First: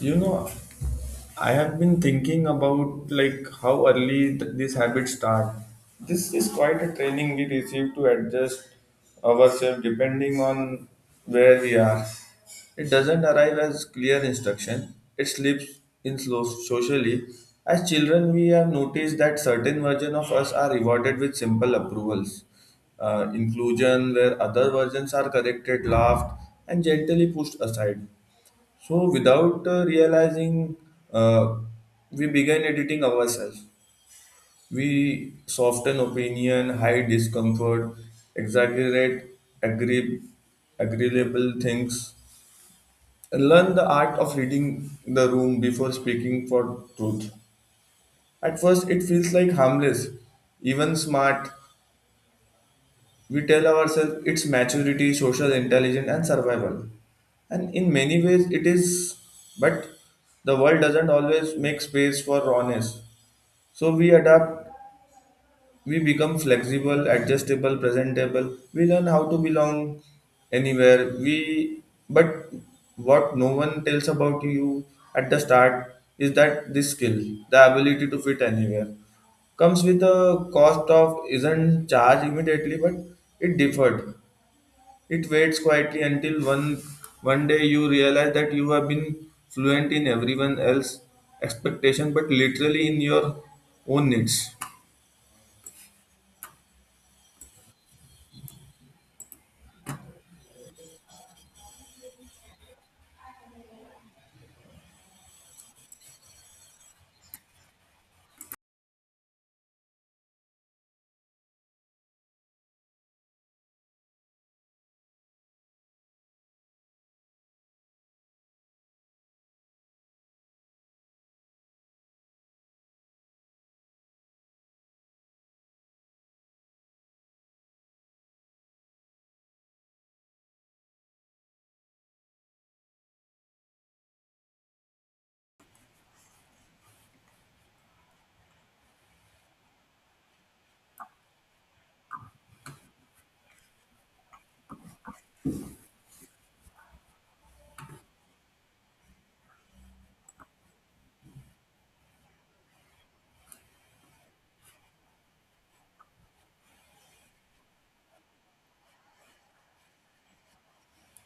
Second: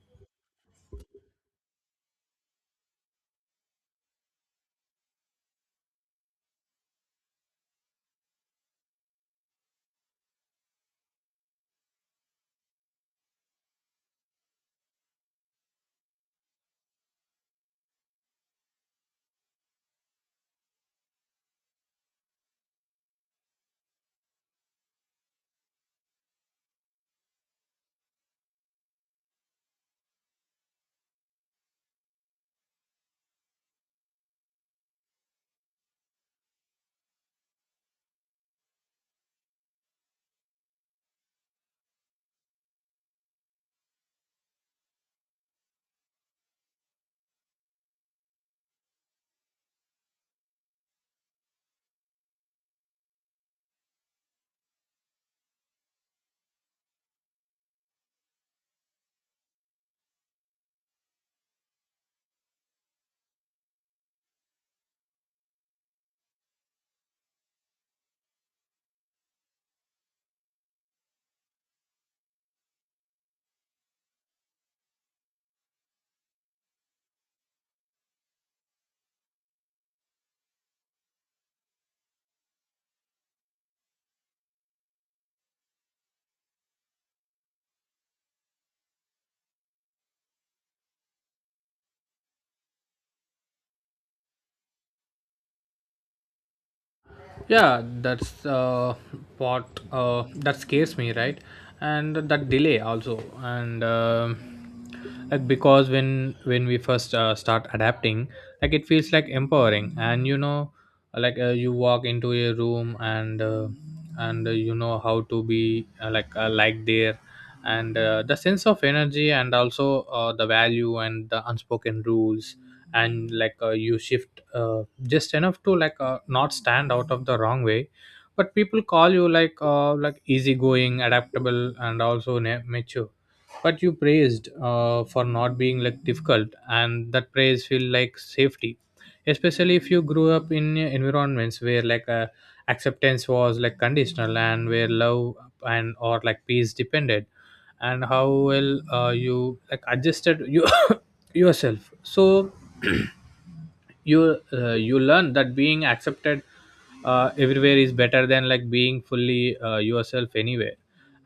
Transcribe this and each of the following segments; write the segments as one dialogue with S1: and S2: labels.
S1: You know, I have been thinking about like how early these habits start. This is quite a training we receive to adjust ourselves depending on where we are. It doesn't arrive as clear instruction. It slips in slow socially. As children, we have noticed that certain versions of us are rewarded with simple approvals, inclusion, where other versions are corrected, laughed, and gently pushed aside. So without realizing, uh, we began editing ourselves. We soften opinion, hide discomfort, exaggerate agree- agreeable things, and learn the art of reading the room before speaking for truth. At first, it feels like harmless, even smart. We tell ourselves it's maturity, social intelligence, and survival. And in many ways, it is, but the world doesn't always make space for rawness. So we adapt, we become flexible, adjustable, presentable. We learn how to belong anywhere. We, but what no one tells about you at the start is that this skill, the ability to fit anywhere, comes with a cost of isn't charged immediately, but it deferred it waits quietly until one day you realize that you have been fluent in everyone else's expectation, but literally in your own needs.
S2: Yeah, that's what that scares me, right? And that delay also, and like, because when we first start adapting, like it feels like empowering. And like, you walk into a room, and you know how to be, like there, and the sense of energy, and also the value and the unspoken rules. And like, you shift just enough to, not stand out of the wrong way. But people call you, like easygoing, adaptable, and also mature. But you praised, for not being like difficult, and that praise feel like safety, especially if you grew up in environments where, acceptance was like conditional, and where love and or like peace depended, and how well you like adjusted you yourself. So you, you learn that being accepted everywhere is better than like being fully yourself anywhere.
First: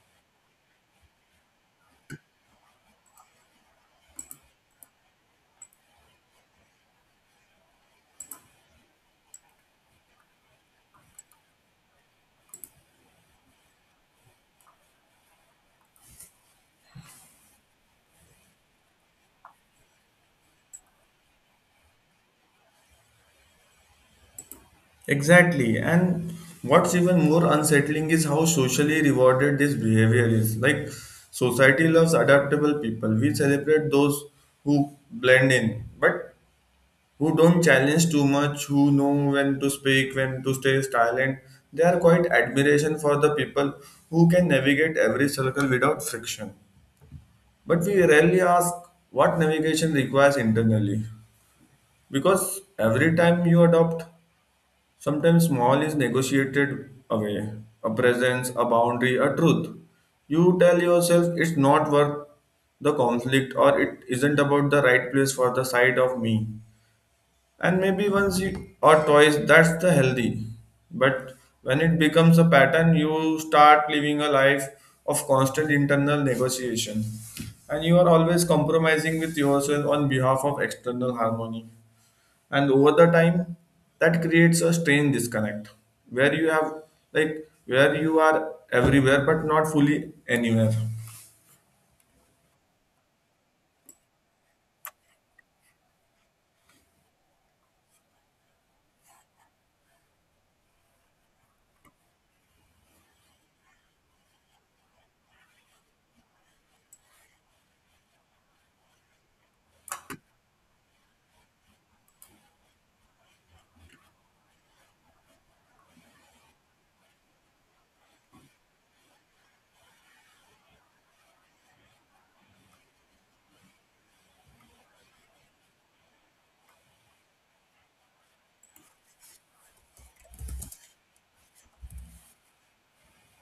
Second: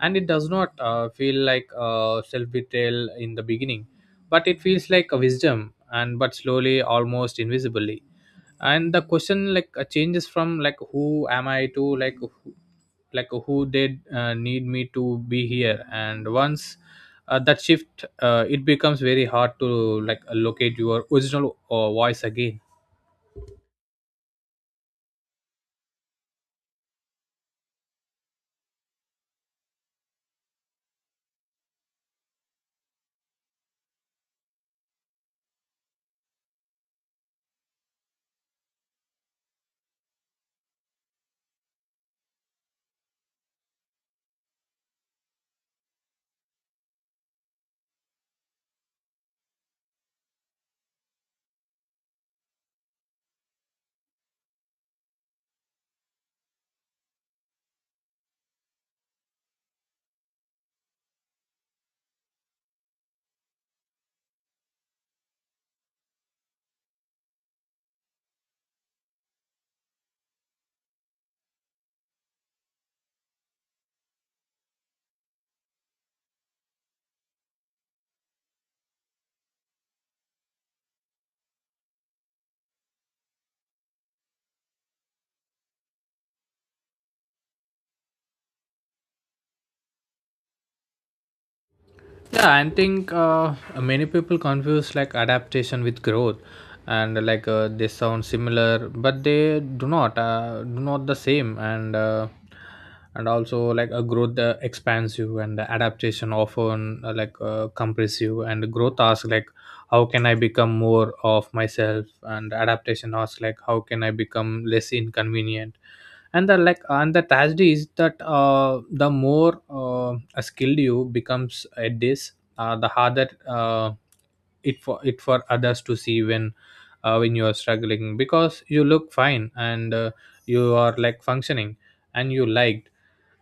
S2: And it does not feel like self betrayal in the beginning, but it feels like a wisdom. And but slowly, almost invisibly, and the question, changes from like who am I to like who did need me to be here. And once that shift, it becomes very hard to like locate your original voice again.
S1: Exactly. And what's even more unsettling is how socially rewarded this behavior is. Like society loves adaptable people. We celebrate those who blend in. But who don't challenge too much, who know when to speak, when to stay silent. They are quite admiration for the people who can navigate every circle without friction. But we rarely ask what navigation requires internally. Because every time you adopt, sometimes small is negotiated away. A presence, a boundary, a truth. You tell yourself it's not worth the conflict or it isn't about the right place for the side of me, and maybe once you, or twice that's the healthy, but when it becomes a pattern you start living a life of constant internal negotiation, and you are always compromising with yourself on behalf of external harmony, and over the time that creates a strange disconnect where you have, like, where you are everywhere but not fully anywhere.
S2: Yeah, I think many people confuse like adaptation with growth, and like, they sound similar, but they do not the same. And and also like a growth expands you, and the adaptation often, compress you. And growth asks like, how can I become more of myself? And adaptation asks like, how can I become less inconvenient? And the like, and the tragedy is that the more skilled you becomes at this, the harder, it for others to see when, when you are struggling, because you look fine, and you are like functioning, and you liked,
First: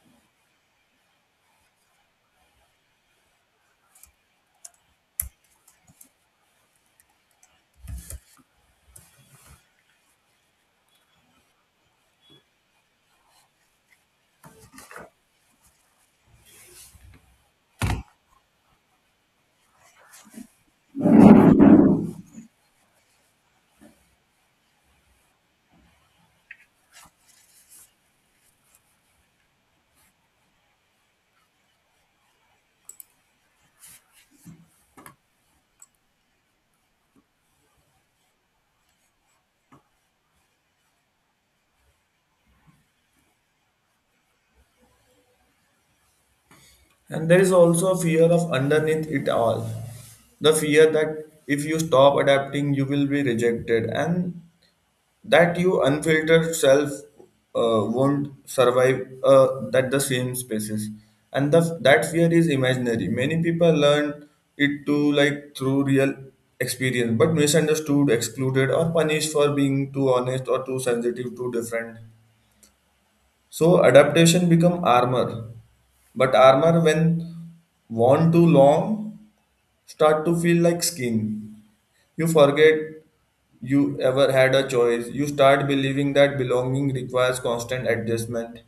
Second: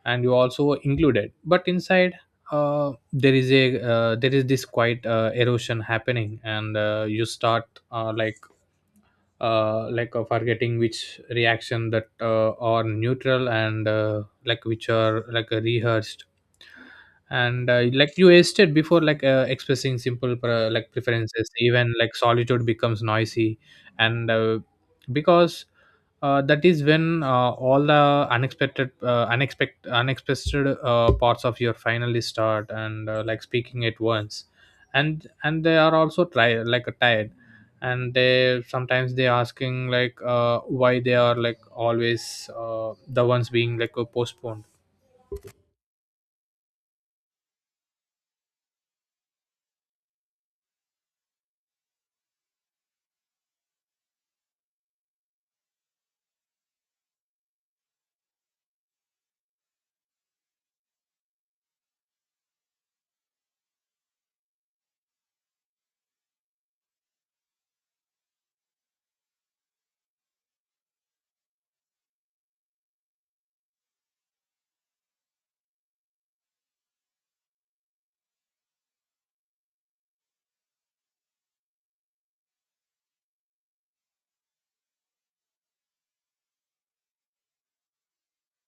S2: and you also included. But inside, there is a, there is this quite erosion happening. And you start, uh, like forgetting which reaction that are neutral, and like which are like rehearsed. And like you stated before, expressing simple like preferences, even like solitude becomes noisy. And because that is when all the unexpected parts of your finally start, and like speaking at once. And they are also tired, like tired. And they sometimes they asking like, why they are like always the ones being postponed.
S1: And there is also a fear of underneath it all. The fear that if you stop adapting, you will be rejected, and that your unfiltered self won't survive that the same spaces. And the, that fear is imaginary. Many people learn it to like through real experience, but misunderstood, excluded, or punished for being too honest or too sensitive, too different. So adaptation become armor, but armor when worn too long start to feel like skin. You forget you ever had a choice. You start believing that belonging requires constant adjustment.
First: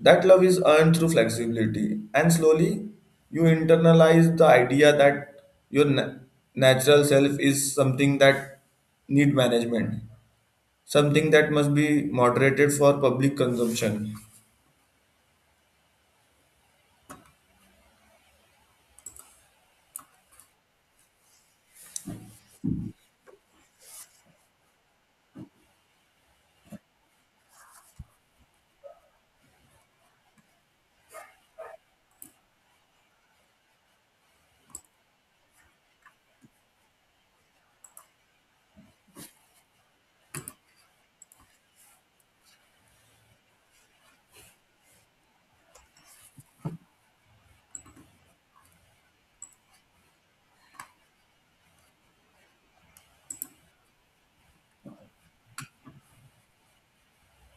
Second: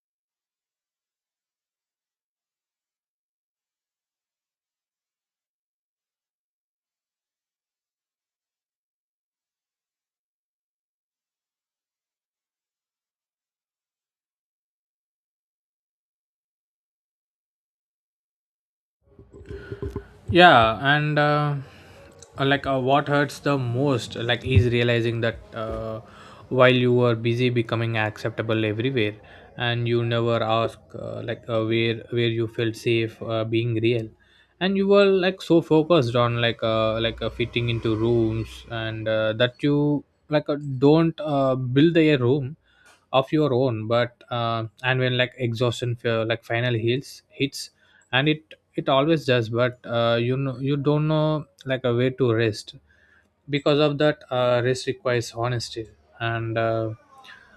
S1: That love is earned through flexibility, and slowly you internalize the idea that your natural self is something that need management, something that must be moderated for public consumption.
S2: Yeah, and what hurts the most, like, is realizing that while you were busy becoming acceptable everywhere, and you never ask, where you felt safe being real. And you were like so focused on, fitting into rooms, and that you, don't build a room of your own. But uh, and when like exhaustion feel, like final heals hits, and it always does. But you don't know like a way to rest, because of that rest requires honesty. And uh,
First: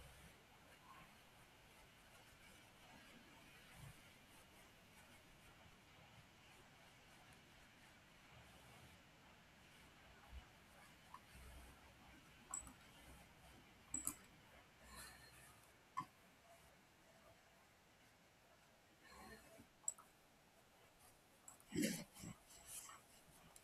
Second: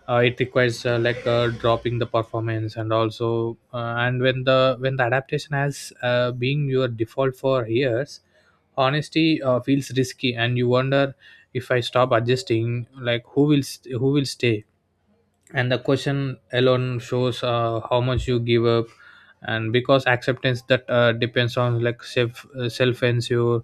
S2: uh, it requires, dropping the performance. And also and when the adaptation has being your default for years, honesty feels risky. And you wonder, if I stop adjusting like who will who will stay. And the question alone shows how much you give up. And because acceptance that depends on like self, self ensure,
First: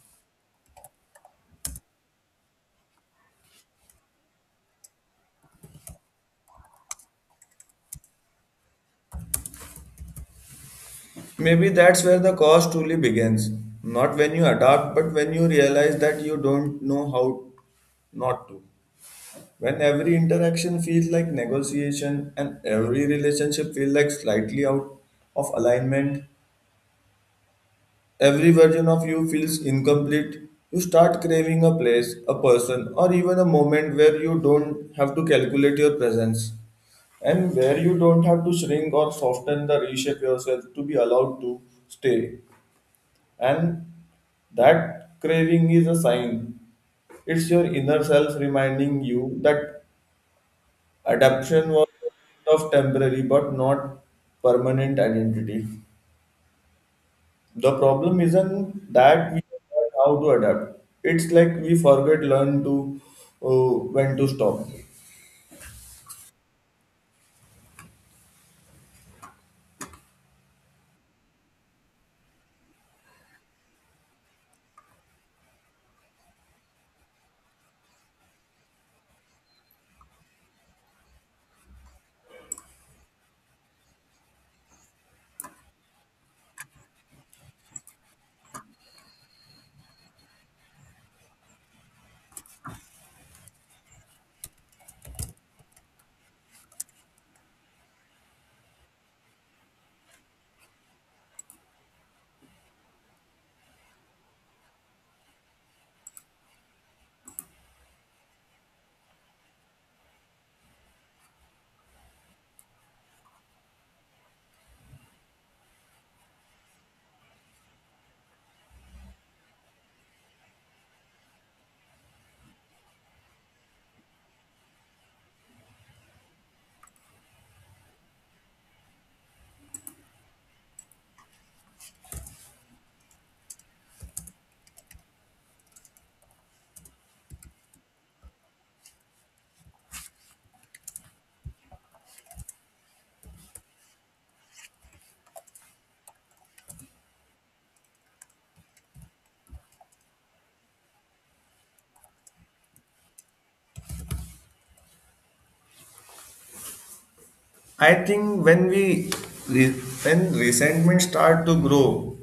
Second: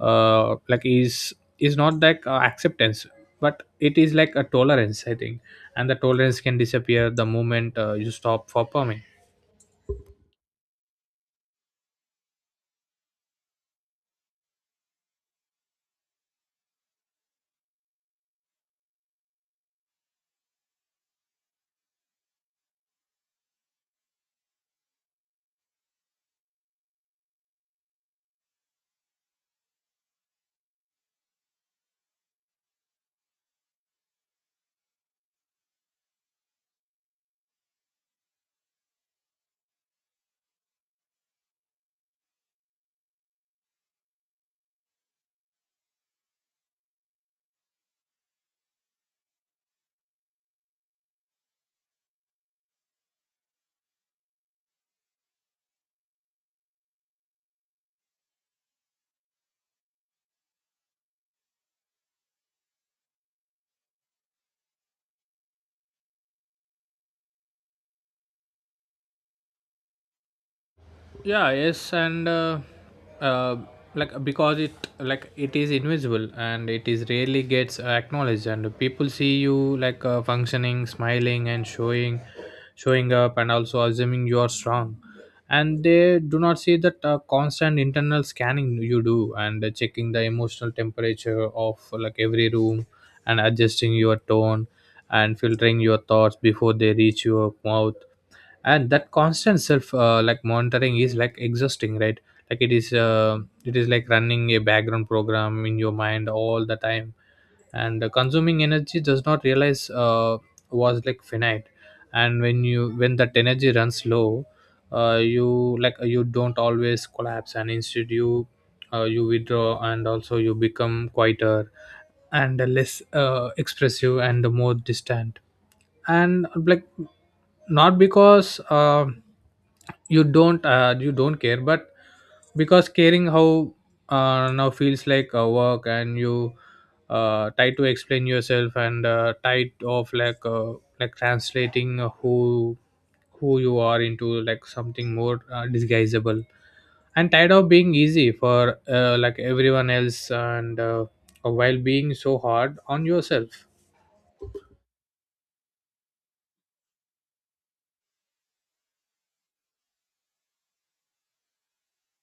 S2: like is not like acceptance, but it is like a tolerance, I think. And the tolerance can disappear the moment you stop for permit.
S1: Maybe that's where the cost truly begins. Not when you adapt, but when you realize that you don't know how not to. When every interaction feels like negotiation and every relationship feels like slightly out of alignment, every version of you feels incomplete, you start craving a place, a person, or even a moment where you don't have to calculate your presence and where you don't have to shrink or soften the reshape yourself to be allowed to stay. And that craving is a sign. It's your inner self reminding you that adaptation was of temporary but not permanent identity. The problem isn't that we forget how to adapt. It's like we forget learn to, when to stop.
S2: Yeah, yes, and uh, like, because it, like it is invisible, and it is rarely gets acknowledged. And people see you, functioning, smiling, and showing up, and also assuming you are strong. And they do not see that constant internal scanning you do, and checking the emotional temperature of like every room, and adjusting your tone, and filtering your thoughts before they reach your mouth. And that constant self, like monitoring, is like exhausting, right? Like, it is like running a background program in your mind all the time, and consuming energy does not realize was like finite. And when that energy runs low, you, you don't always collapse, and instead you, you withdraw, and also you become quieter, and less expressive, and more distant. And like, not because you don't care, but because caring how, now feels like a work. And you, try to explain yourself, and tied off, like translating who you are, into like something more disguisable, and tired of being easy for, like everyone else, and while being so hard on yourself.
S1: I think when we re- when resentment start to grow,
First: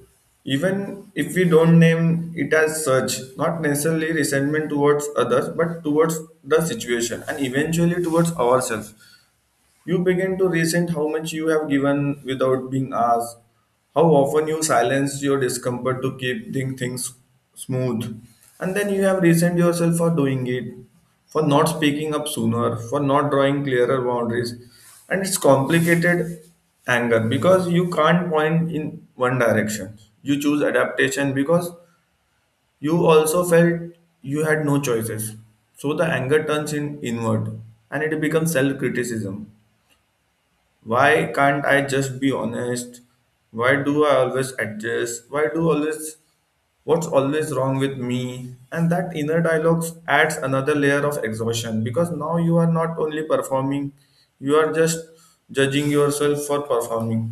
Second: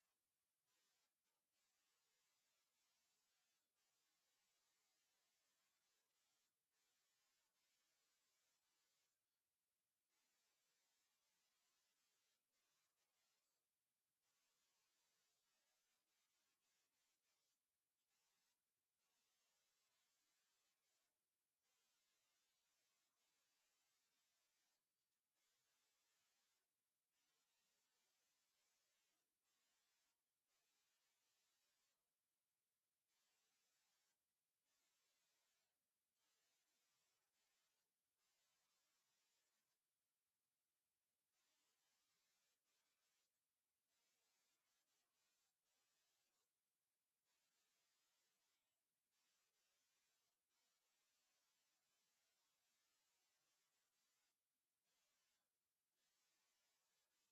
S1: even if we don't name it as such, not necessarily resentment towards others, but towards the situation and eventually towards ourselves. You begin to resent how much you have given without being asked, how often you silence your discomfort to keep things smooth, and then you have resent yourself for doing it, for not speaking up sooner, for not drawing clearer boundaries. And it's complicated anger because you can't point in one direction. You choose adaptation because you also felt you had no choices. So the anger turns in inward and it becomes self criticism. Why can't I just be honest? Why do I always adjust? Why do always, what's always wrong with me? And that inner dialogue adds another layer of exhaustion because now you are not only performing, you are just judging yourself for performing.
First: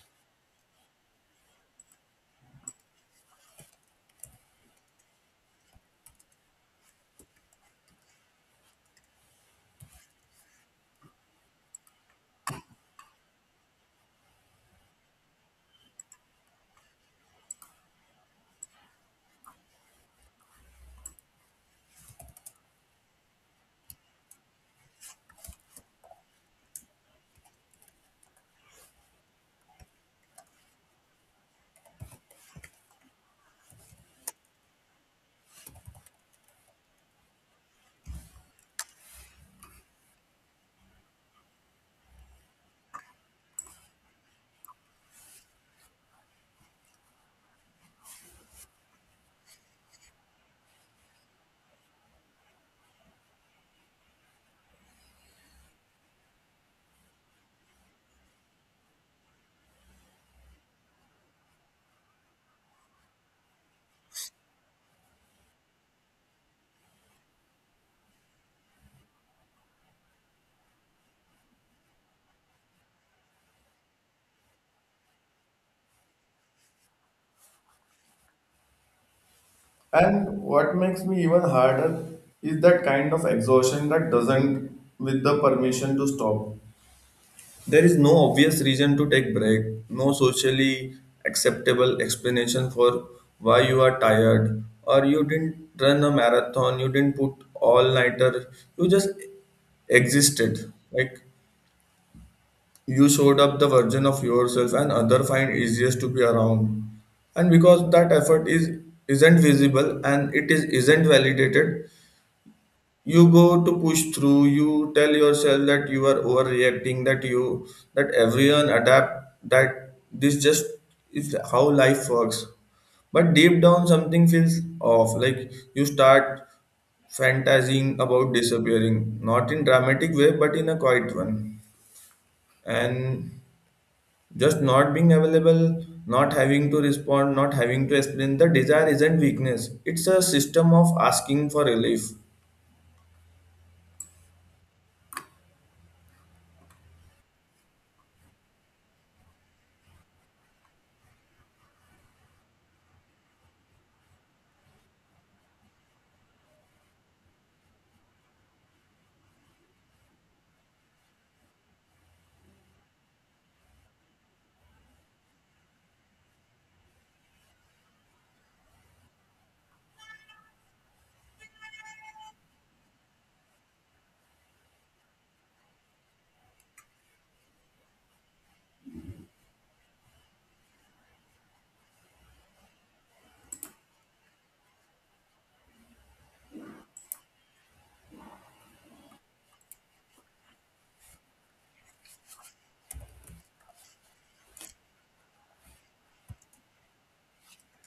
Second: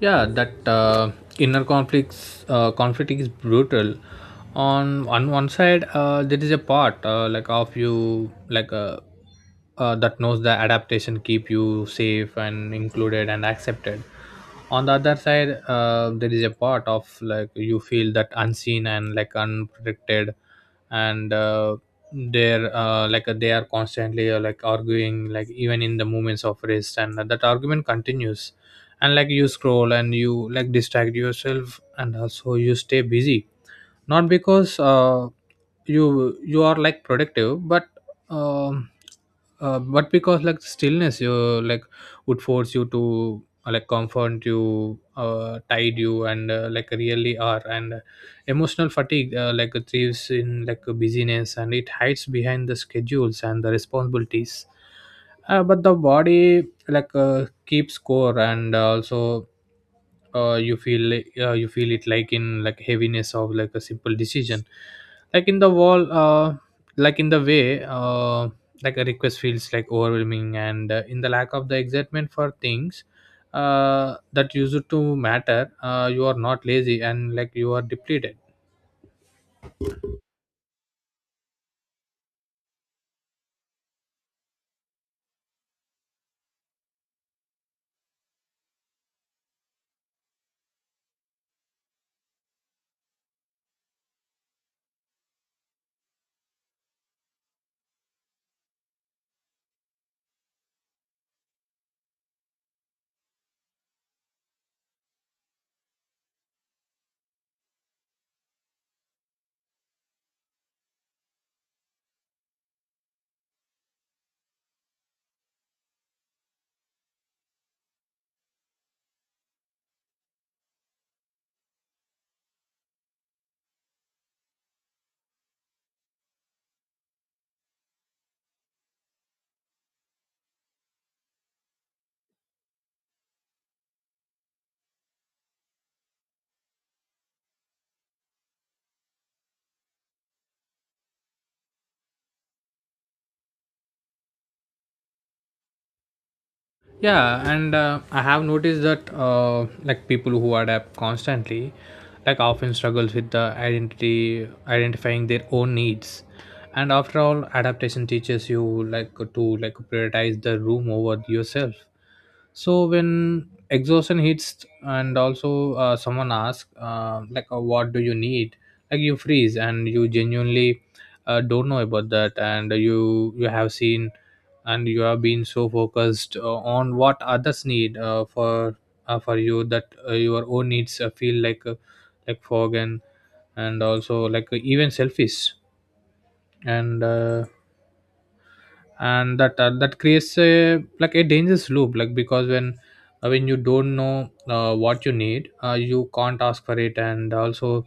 S2: Yeah, that inner conflict is brutal. On one side, there is a part, like of you like that knows the adaptation keep you safe and included and accepted. On the other side, there is a part of like you feel that unseen and like unprotected. And they're, they are constantly, like arguing, like even in the moments of rest, and that argument continues. And like, you scroll, and you like distract yourself, and also you stay busy, not because you are like productive, um, but because, like stillness you, like, would force you to, like confront you, tide you, and like really are. And emotional fatigue, like thieves in like busyness, and it hides behind the schedules and the responsibilities, but the body like keep score, and also, you feel, you feel it like in like heaviness of like a simple decision, like in the wall, like in the way, like a request feels like overwhelming, and in the lack of the excitement for things that used to matter. You are not lazy, and like you are depleted.
S1: And what makes me even harder is that kind of exhaustion that doesn't with the permission to stop. There is no obvious reason to take break, no socially acceptable explanation for why you are tired, or you didn't run a marathon, you didn't put all nighter, you just existed. Like you showed up the version of yourself and other find easiest to be around. And because that effort is isn't visible and it is isn't validated, you go to push through, you tell yourself that you are overreacting, that you, that everyone adapt, that this just is how life works, but deep down something feels off. Like you start fantasizing about disappearing, not in dramatic way but in a quiet one, and just not being available, not having to respond, not having to explain. The desire isn't weakness, it's a system of asking for relief.
S2: Yeah, and I have noticed that like people who adapt constantly, like often struggles with the identity identifying their own needs. And after all, adaptation teaches you like to, like, prioritize the room over yourself. So when exhaustion hits, and also someone asks, what do you need? Like, you freeze, and you genuinely don't know about that. And you have seen, and you have been so focused on what others need for you, that your own needs feel like fog, and also like, even selfish. And and that that creates a like a dangerous loop. Like, because when you don't know what you need, you can't ask for it. And also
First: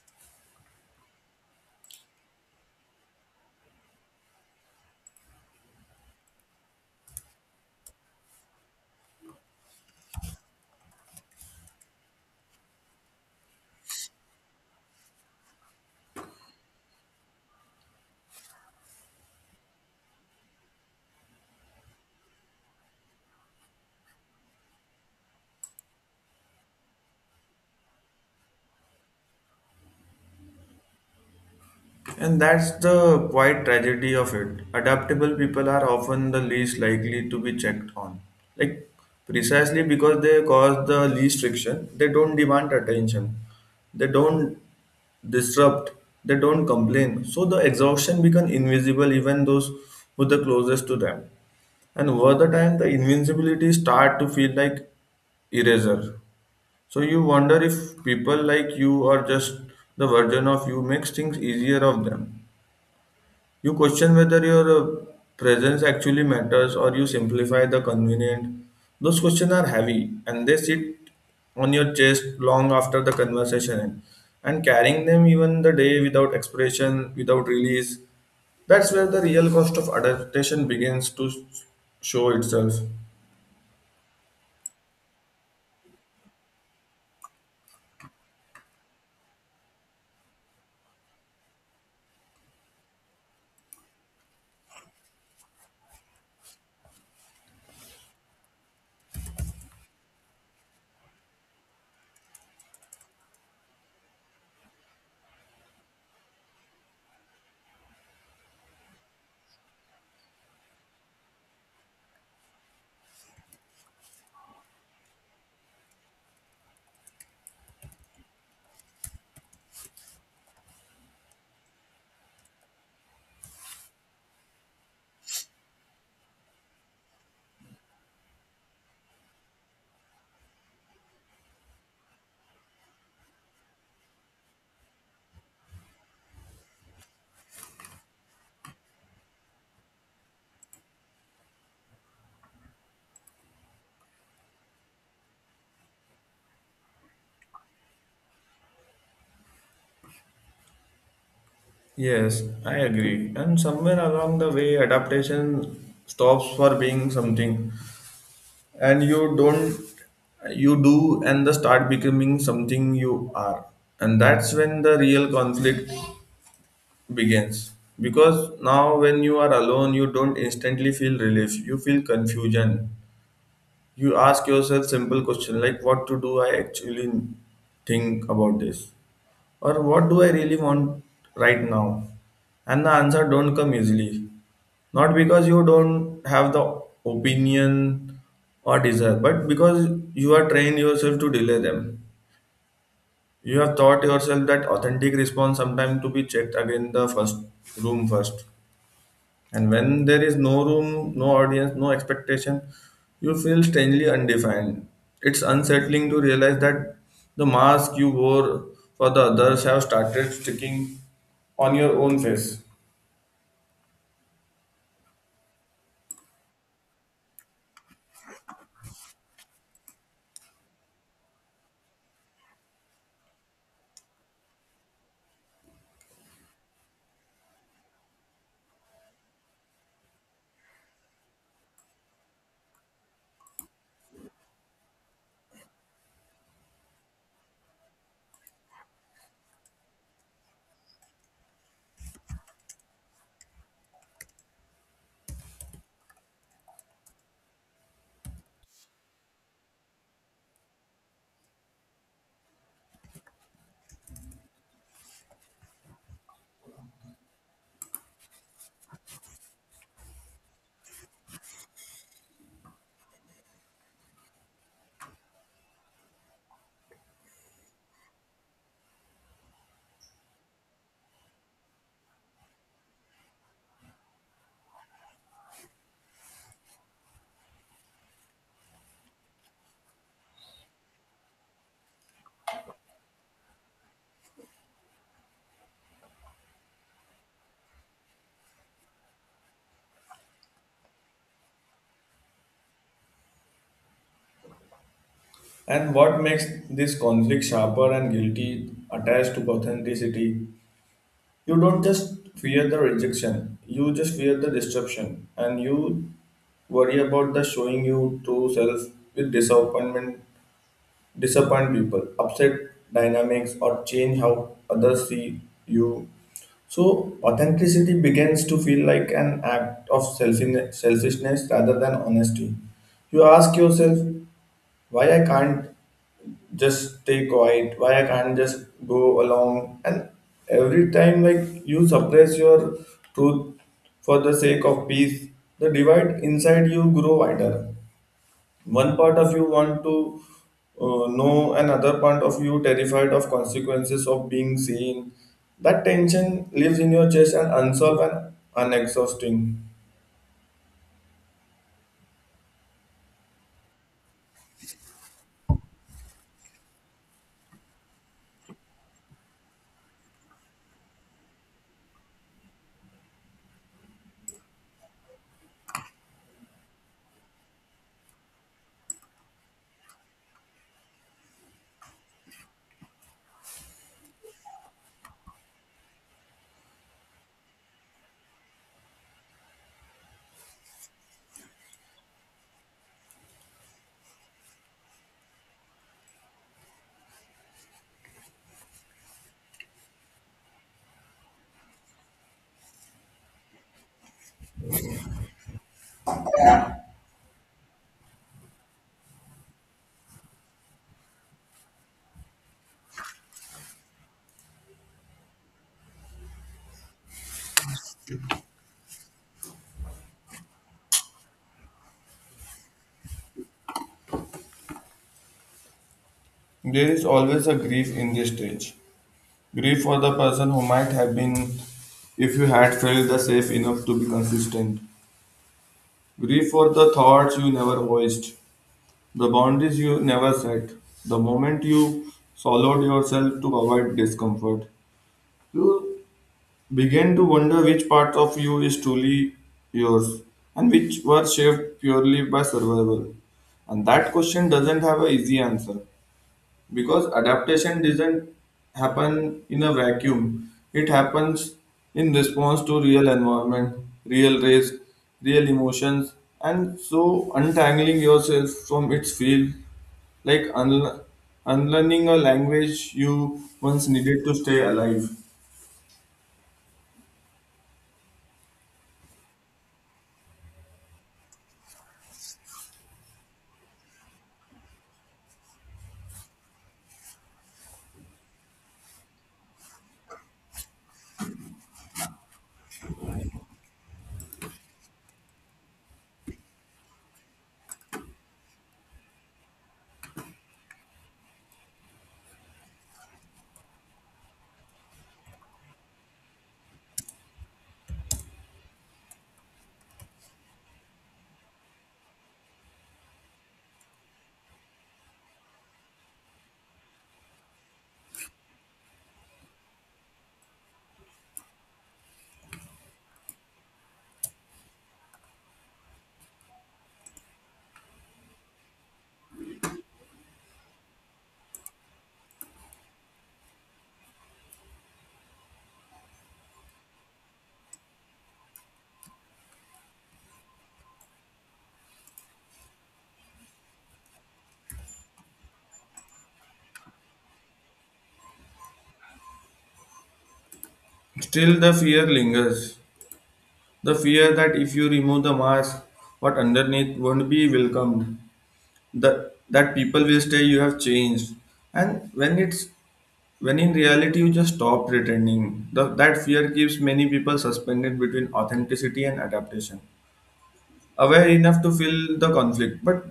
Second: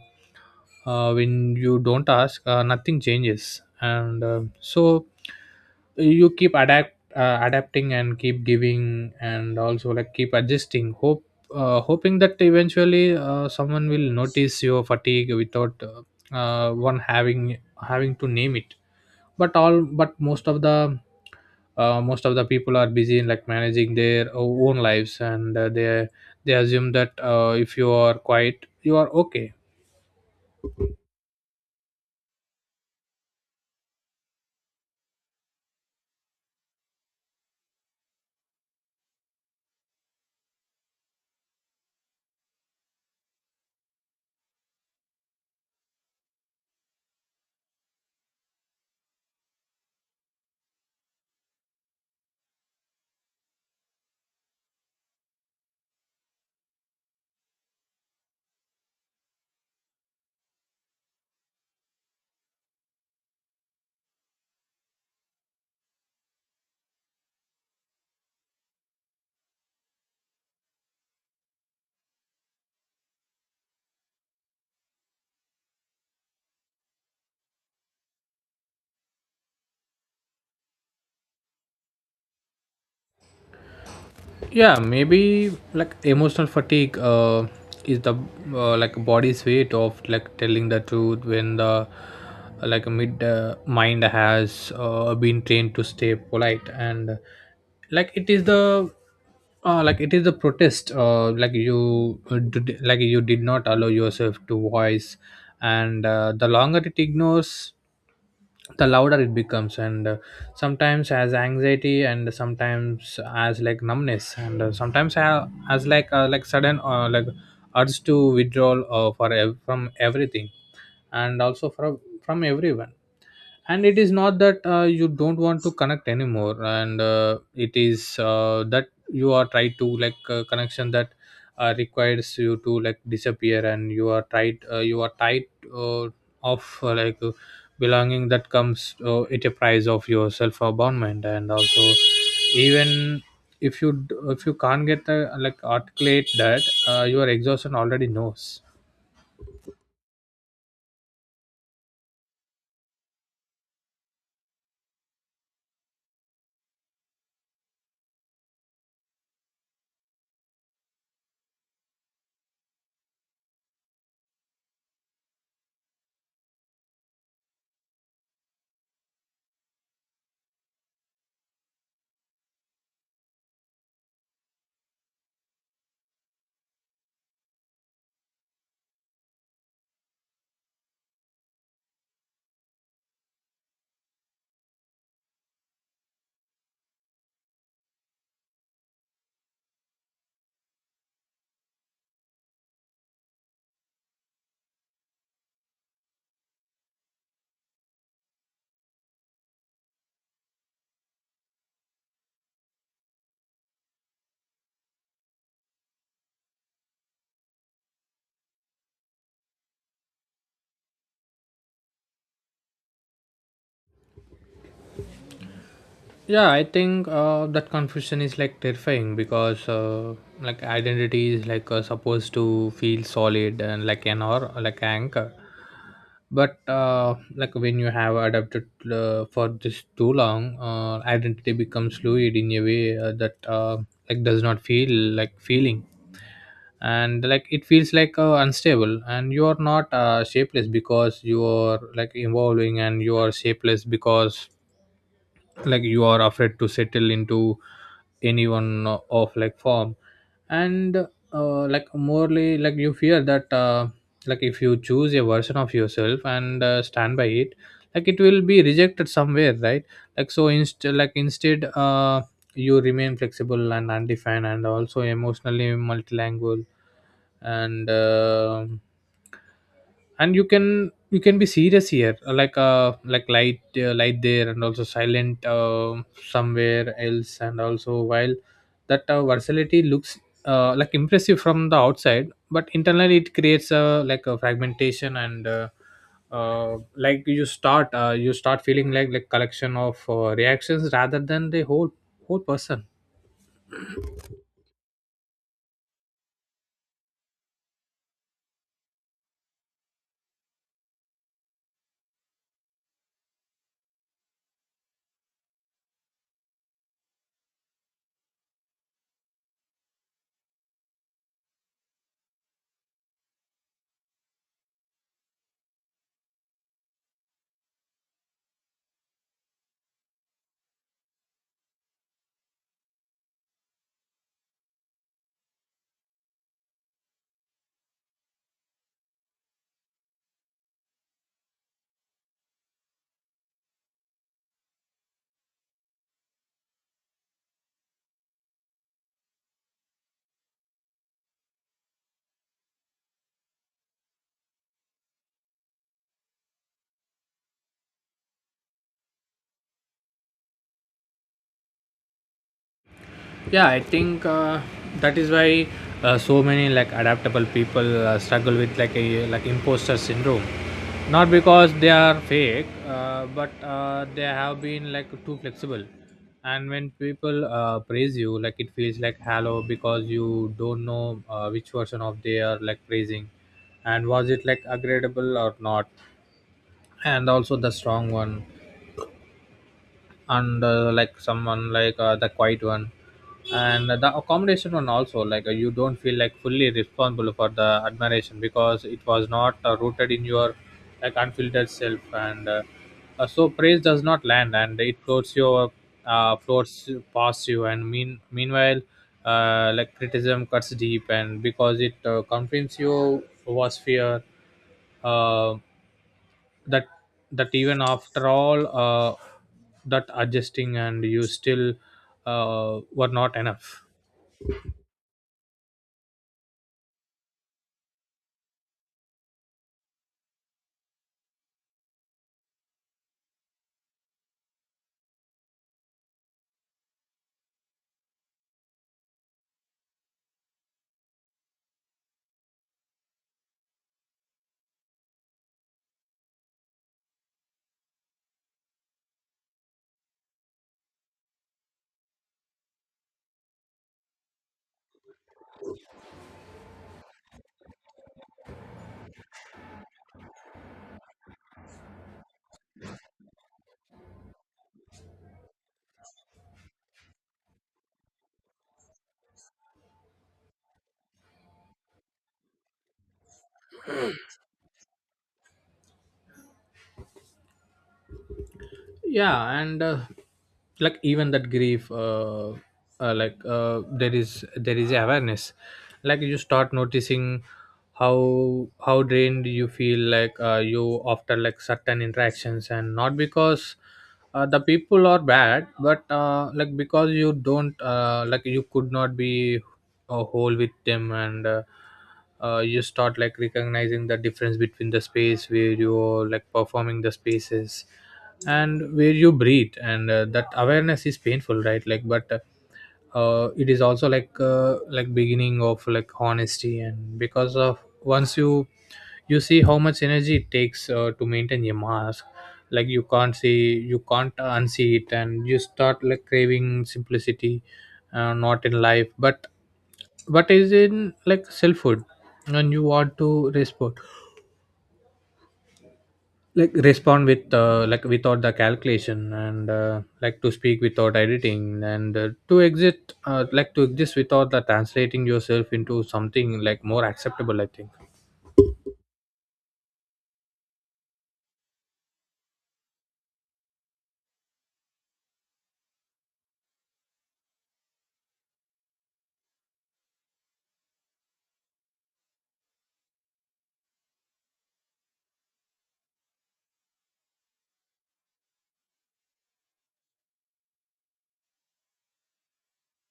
S2: when you don't ask nothing changes. And so you keep adapting, and keep giving, and also like keep adjusting, hope hoping that eventually someone will notice your fatigue without, one having to name it. But all but most of the people are busy in like managing their own lives. And they assume that if you are quiet you are okay.
S1: And that's the quiet tragedy of it. Adaptable people are often the least likely to be checked on. Like, precisely because they cause the least friction, they don't demand attention, they don't disrupt, they don't complain. So the exhaustion becomes invisible even those who the closest to them. And over the time, the invincibility start to feel like eraser. So you wonder if people like you or just the version of you makes things easier of them. You question whether your presence actually matters or you simplify the convenient. Those questions are heavy and they sit on your chest long after the conversation ends. And carrying them even the day without expression, without release, that's where the real cost of adaptation begins to show itself.
S2: Yeah, maybe like emotional fatigue is the like body's weight of like telling the truth when the like mid mind has been trained to stay polite. And like, it is the like it is the protest, like you did not allow yourself to voice. And the longer it ignores, the louder it becomes. And sometimes as anxiety, and sometimes as like numbness, and sometimes as like sudden like urge to withdraw for from everything, and also from everyone. And it is not that you don't want to connect anymore, and it is that you are trying to like connection that requires you to like disappear. And you are tried, you are tied uh, of, belonging that comes at a price of your self abandonment. And also, even if you if you can't get, like articulate that your exhaustion already knows.
S1: Yes, I agree. And somewhere along the way, adaptation stops for being something and you don't you do and the start becoming something you are, and that's when the real conflict begins, because now when you are alone you don't instantly feel relief, you feel confusion. You ask yourself simple question like what to do I actually think about this, or what do I really want right now? And the answer don't come easily. Not because you don't have the opinion or desire, but because you are trained yourself to delay them. You have taught yourself that authentic response sometimes to be checked again the first room first. And when there is no room, no audience, no expectation, you feel strangely undefined. It's unsettling to realize that the mask you wore for the others have started sticking on your own face.
S2: Yeah, I think that confusion is like terrifying, because like identity is like, supposed to feel solid and like an or like an anchor. But like when you have adapted for this too long, identity becomes fluid in A way that does not feel like feeling and it feels unstable, and you are not shapeless because you are evolving, and you are shapeless because you are afraid to settle into any one of form. And like morely like you fear that if you choose a version of yourself and stand by it, it will be rejected somewhere, right? So instead, you remain flexible and undefined, and also emotionally multilingual. And uh, and you can be serious here, light light there, and also silent somewhere else. And also, while that versatility looks impressive from the outside, but internally it creates a a fragmentation. And like You start you start feeling like collection of reactions rather than the whole person.
S1: And what makes this conflict sharper and guilty attached to authenticity? You don't just fear the rejection, you just fear the disruption, and you worry about the showing you true self with disappointment, disappoint people, upset dynamics, or change how others see you. So, authenticity begins to feel like an act of selfishness rather than honesty. You ask yourself, why I can't just stay quiet, why I can't just go along, and every time, like, you suppress your truth for the sake of peace, the divide inside you grow wider. One part of you want to, know another part of you terrified of consequences of being seen. That tension lives in your chest and unsolved and unexhausting.
S2: Yeah, I think that is why so many adaptable people struggle with like a like imposter syndrome, not because they are fake, but they have been too flexible. And when people praise you, it feels like hello, because you don't know which version of they are praising. And was it agreeable or not? And also the strong one, and someone like the quiet one, and the accommodation one. Also, you don't feel fully responsible for the admiration because it was not rooted in your unfiltered self. And So praise does not land, and it floats your floats past you. And meanwhile, criticism cuts deep, and because it confronts you was fear uh, that that even after all that adjusting, and you still were not enough.
S1: There is always a grief in this stage, grief for the person who might have been if you had felt the safe enough to be consistent, grief for the thoughts you never voiced, the boundaries you never set, the moment you swallowed yourself to avoid discomfort. You began to wonder which part of you is truly yours and which were shaped purely by survival. And that question doesn't have an easy answer because adaptation doesn't happen in a vacuum. It happens in response to real environment, real race, real emotions, and so untangling yourself from its field, like unlearning a language you once needed to stay alive.
S2: Yeah, and like even that grief, there is awareness. You start noticing how drained you feel, you, after certain interactions, and not because the people are bad, but because you don't like you could not be a whole with them. And You start recognizing the difference between the space where you're performing, the spaces, and where you breathe. And That awareness is painful, right? like but It is also like beginning of honesty, and because of, once you see how much energy it takes to maintain your mask, you can't see, you can't unsee it. And you start craving simplicity, not in life, but is in selfhood. And you want to respond, respond without the calculation, and to speak without editing, and to exit like to exist without the translating yourself into something more acceptable, I think.
S1: Still, the fear lingers. The fear that if you remove the mask, what underneath won't be welcomed, that, that people will say you have changed. And when it's when in reality you just stop pretending, the, that fear keeps many people suspended between authenticity and adaptation. Aware enough to feel the conflict, but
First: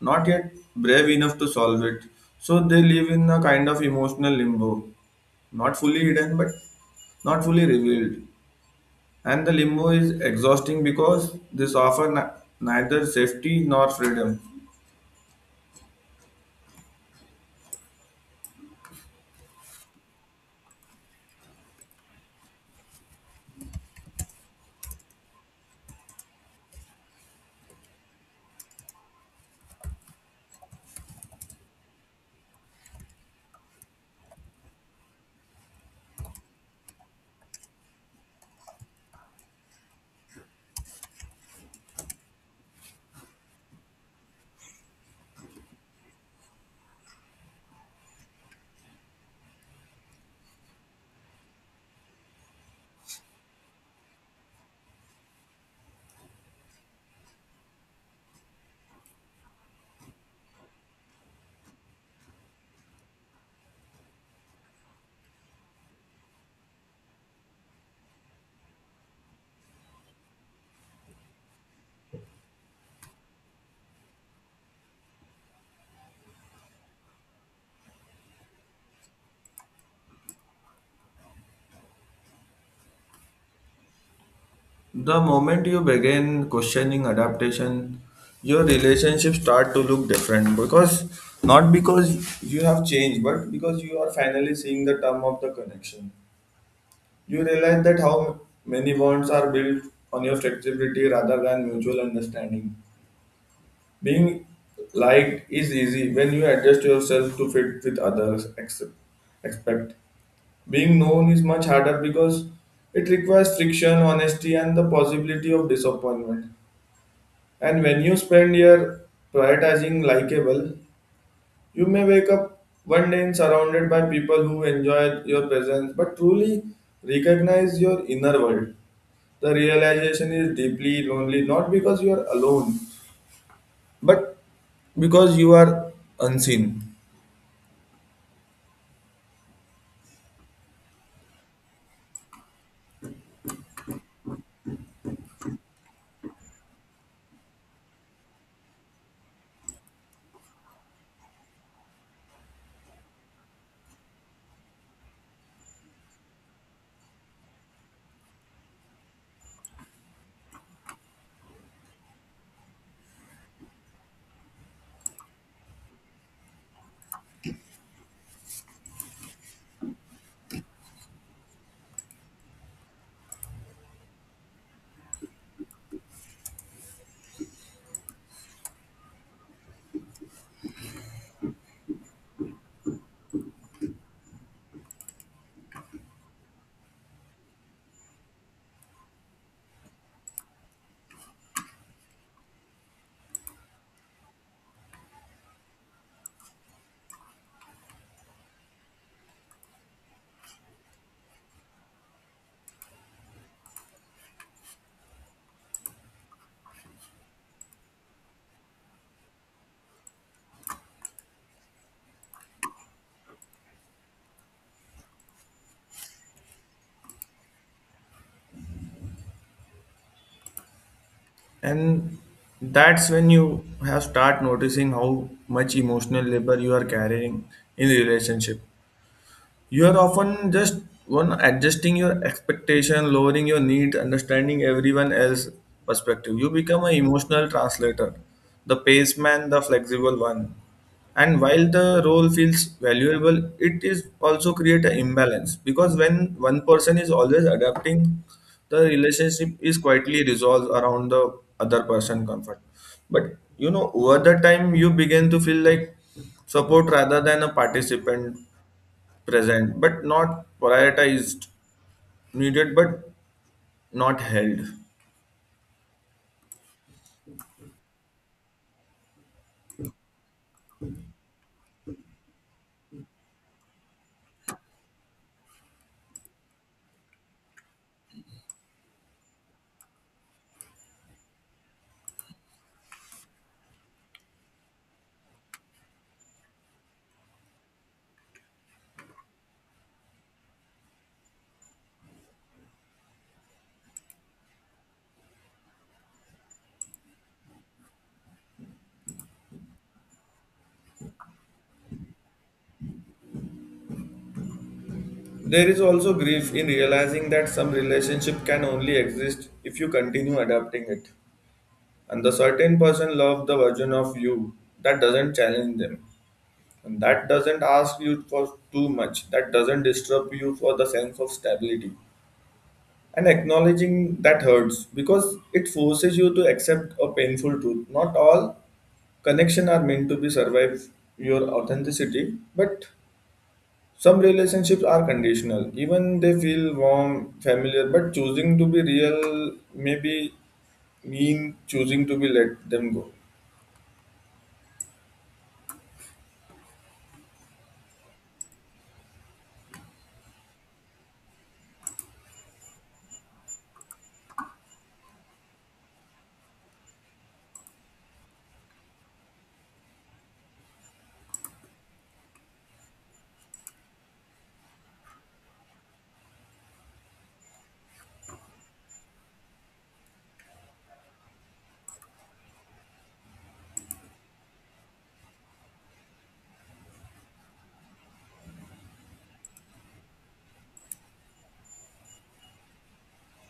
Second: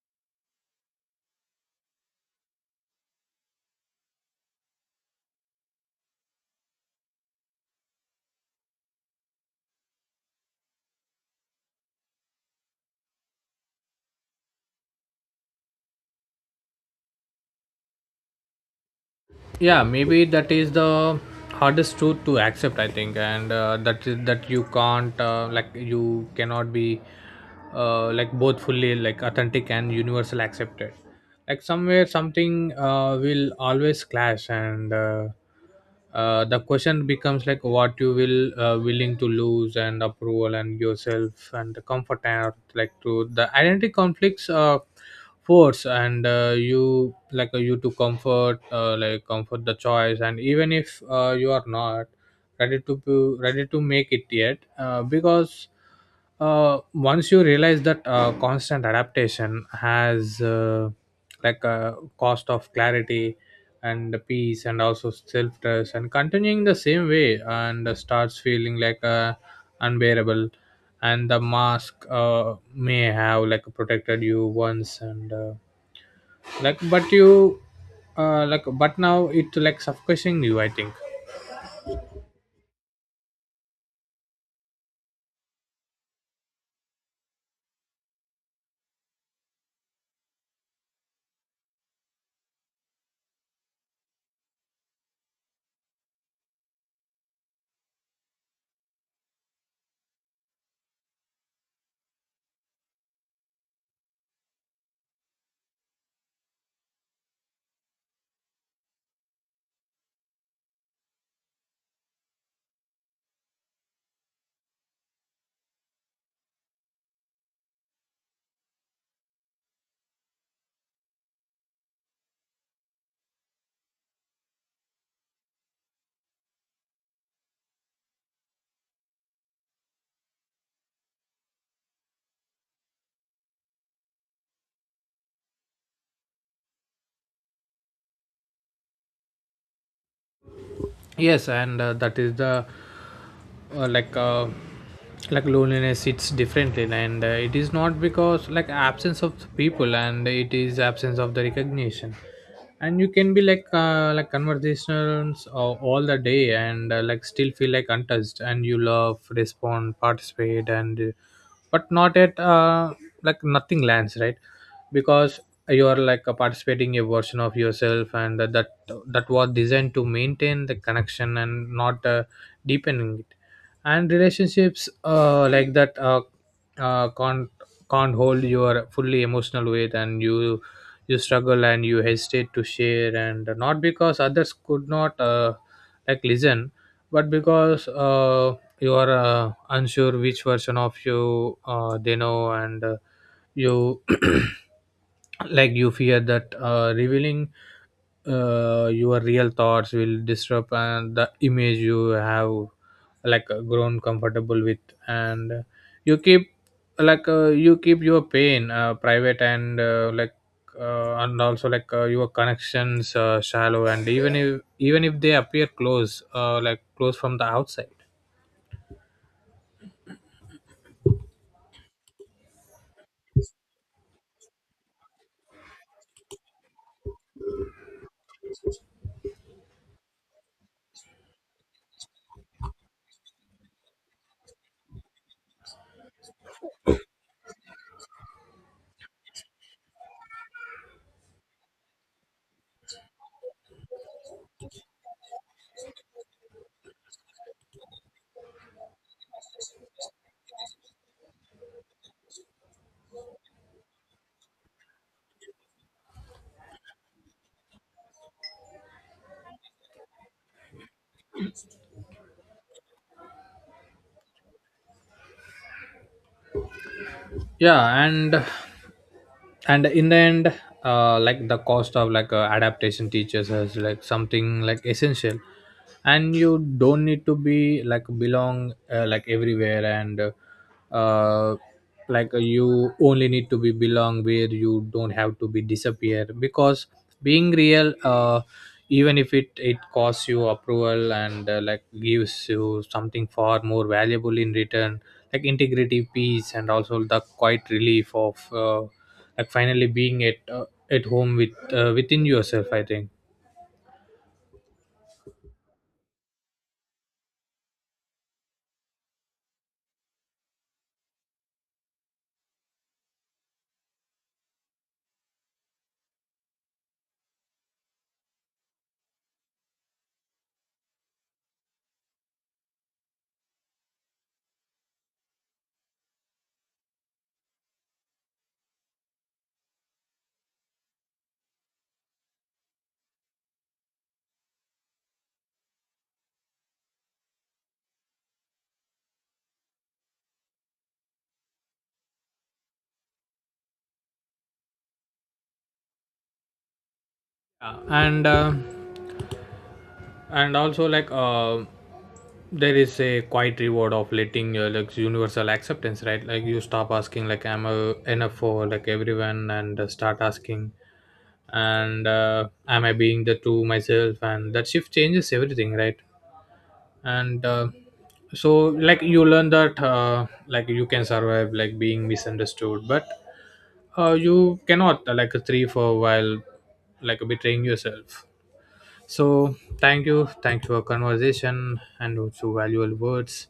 S1: not yet brave enough to solve it. So they live in a kind of emotional limbo, not fully hidden, but not fully revealed. And the limbo is exhausting because this offers neither safety nor freedom.
S2: Yeah, maybe that is the hardest truth to accept, I think. And That is that you can't like you cannot be both fully authentic and universal accepted. Somewhere, something will always clash. And The question becomes what you will willing to lose, and approval, and yourself, and the comfort. And to the identity conflicts force, and you you to comfort, comfort the choice, and even if you are not ready to make it yet, because once you realize that constant adaptation has a cost of clarity, and the peace, and also self trust, and continuing the same way and starts feeling unbearable. And the mask may have protected you once, and but you, but now it suffocating you, I think.
S1: The moment you begin questioning adaptation, your relationships start to look different, because not because you have changed, but because you are finally seeing the term of the connection. You realize that how many bonds are built on your flexibility rather than mutual understanding. Being liked is easy when you adjust yourself to fit with others' accept, expect. Being known is much harder because it requires friction, honesty, and the possibility of disappointment. And when you spend your prioritizing likable, you may wake up one day and surrounded by people who enjoy your presence but truly recognize your inner world. The realization is deeply lonely, not because you are alone but because you are unseen.
S2: Yes, and that is the uh, like uh, loneliness. It's differently, and it is not because absence of people, and it is absence of the recognition. And you can be like conversations all the day, and still feel untouched. And you love, respond, participate, and but not at, nothing lands, right? Because you are participating a version of yourself, and that that was designed to maintain the connection and not deepening it. And relationships like that can't hold your fully emotional weight. And you struggle, and you hesitate to share, and not because others could not listen, but because you are unsure which version of you they know. And you you fear that revealing your real thoughts will disrupt and the image you have grown comfortable with. And You keep, you keep your pain private, and like and also like your connections shallow, and even if they appear close, close from the outside.
S1: And that's when you have start noticing how much emotional labor you are carrying in the relationship. You are often just one adjusting your expectation, lowering your needs, understanding everyone else's perspective. You become an emotional translator, the paceman, the flexible one. And while the role feels valuable, it is also create an imbalance because when one person is always adapting, the relationship is quietly resolved around the other person comfort. But you know, over the time, you begin to feel like support rather than a participant, present but not prioritized, needed but not held.
S2: Yeah, and in the end, the cost of adaptation teachers as something essential. And you don't need to be belong everywhere, and uh, you only need to be belong where you don't have to be disappear, because being real, even if it costs you approval, and like gives you something far more valuable in return, integrity, peace, and also the quiet relief of finally being at, at home with, within yourself, I think.
S1: There is also grief in realizing that some relationship can only exist if you continue adapting it. And the certain person loves the version of you that doesn't challenge them. And that doesn't ask you for too much. That doesn't disturb you for the sense of stability. And acknowledging that hurts because it forces you to accept a painful truth. Not all connection are meant to be survive your authenticity, but some relationships are conditional. Even they feel warm, familiar, but choosing to be real may be mean choosing to be let them go.
S2: Uh, and uh, and also, there is a quiet reward of letting universal acceptance, right? You stop asking like, am I enough for everyone, and start asking, and am I being the true myself? And that shift changes everything, right? And uh, so you learn that you can survive being misunderstood, but you cannot, three for a while, betraying yourself. So thank you, thanks for conversation, and also valuable words.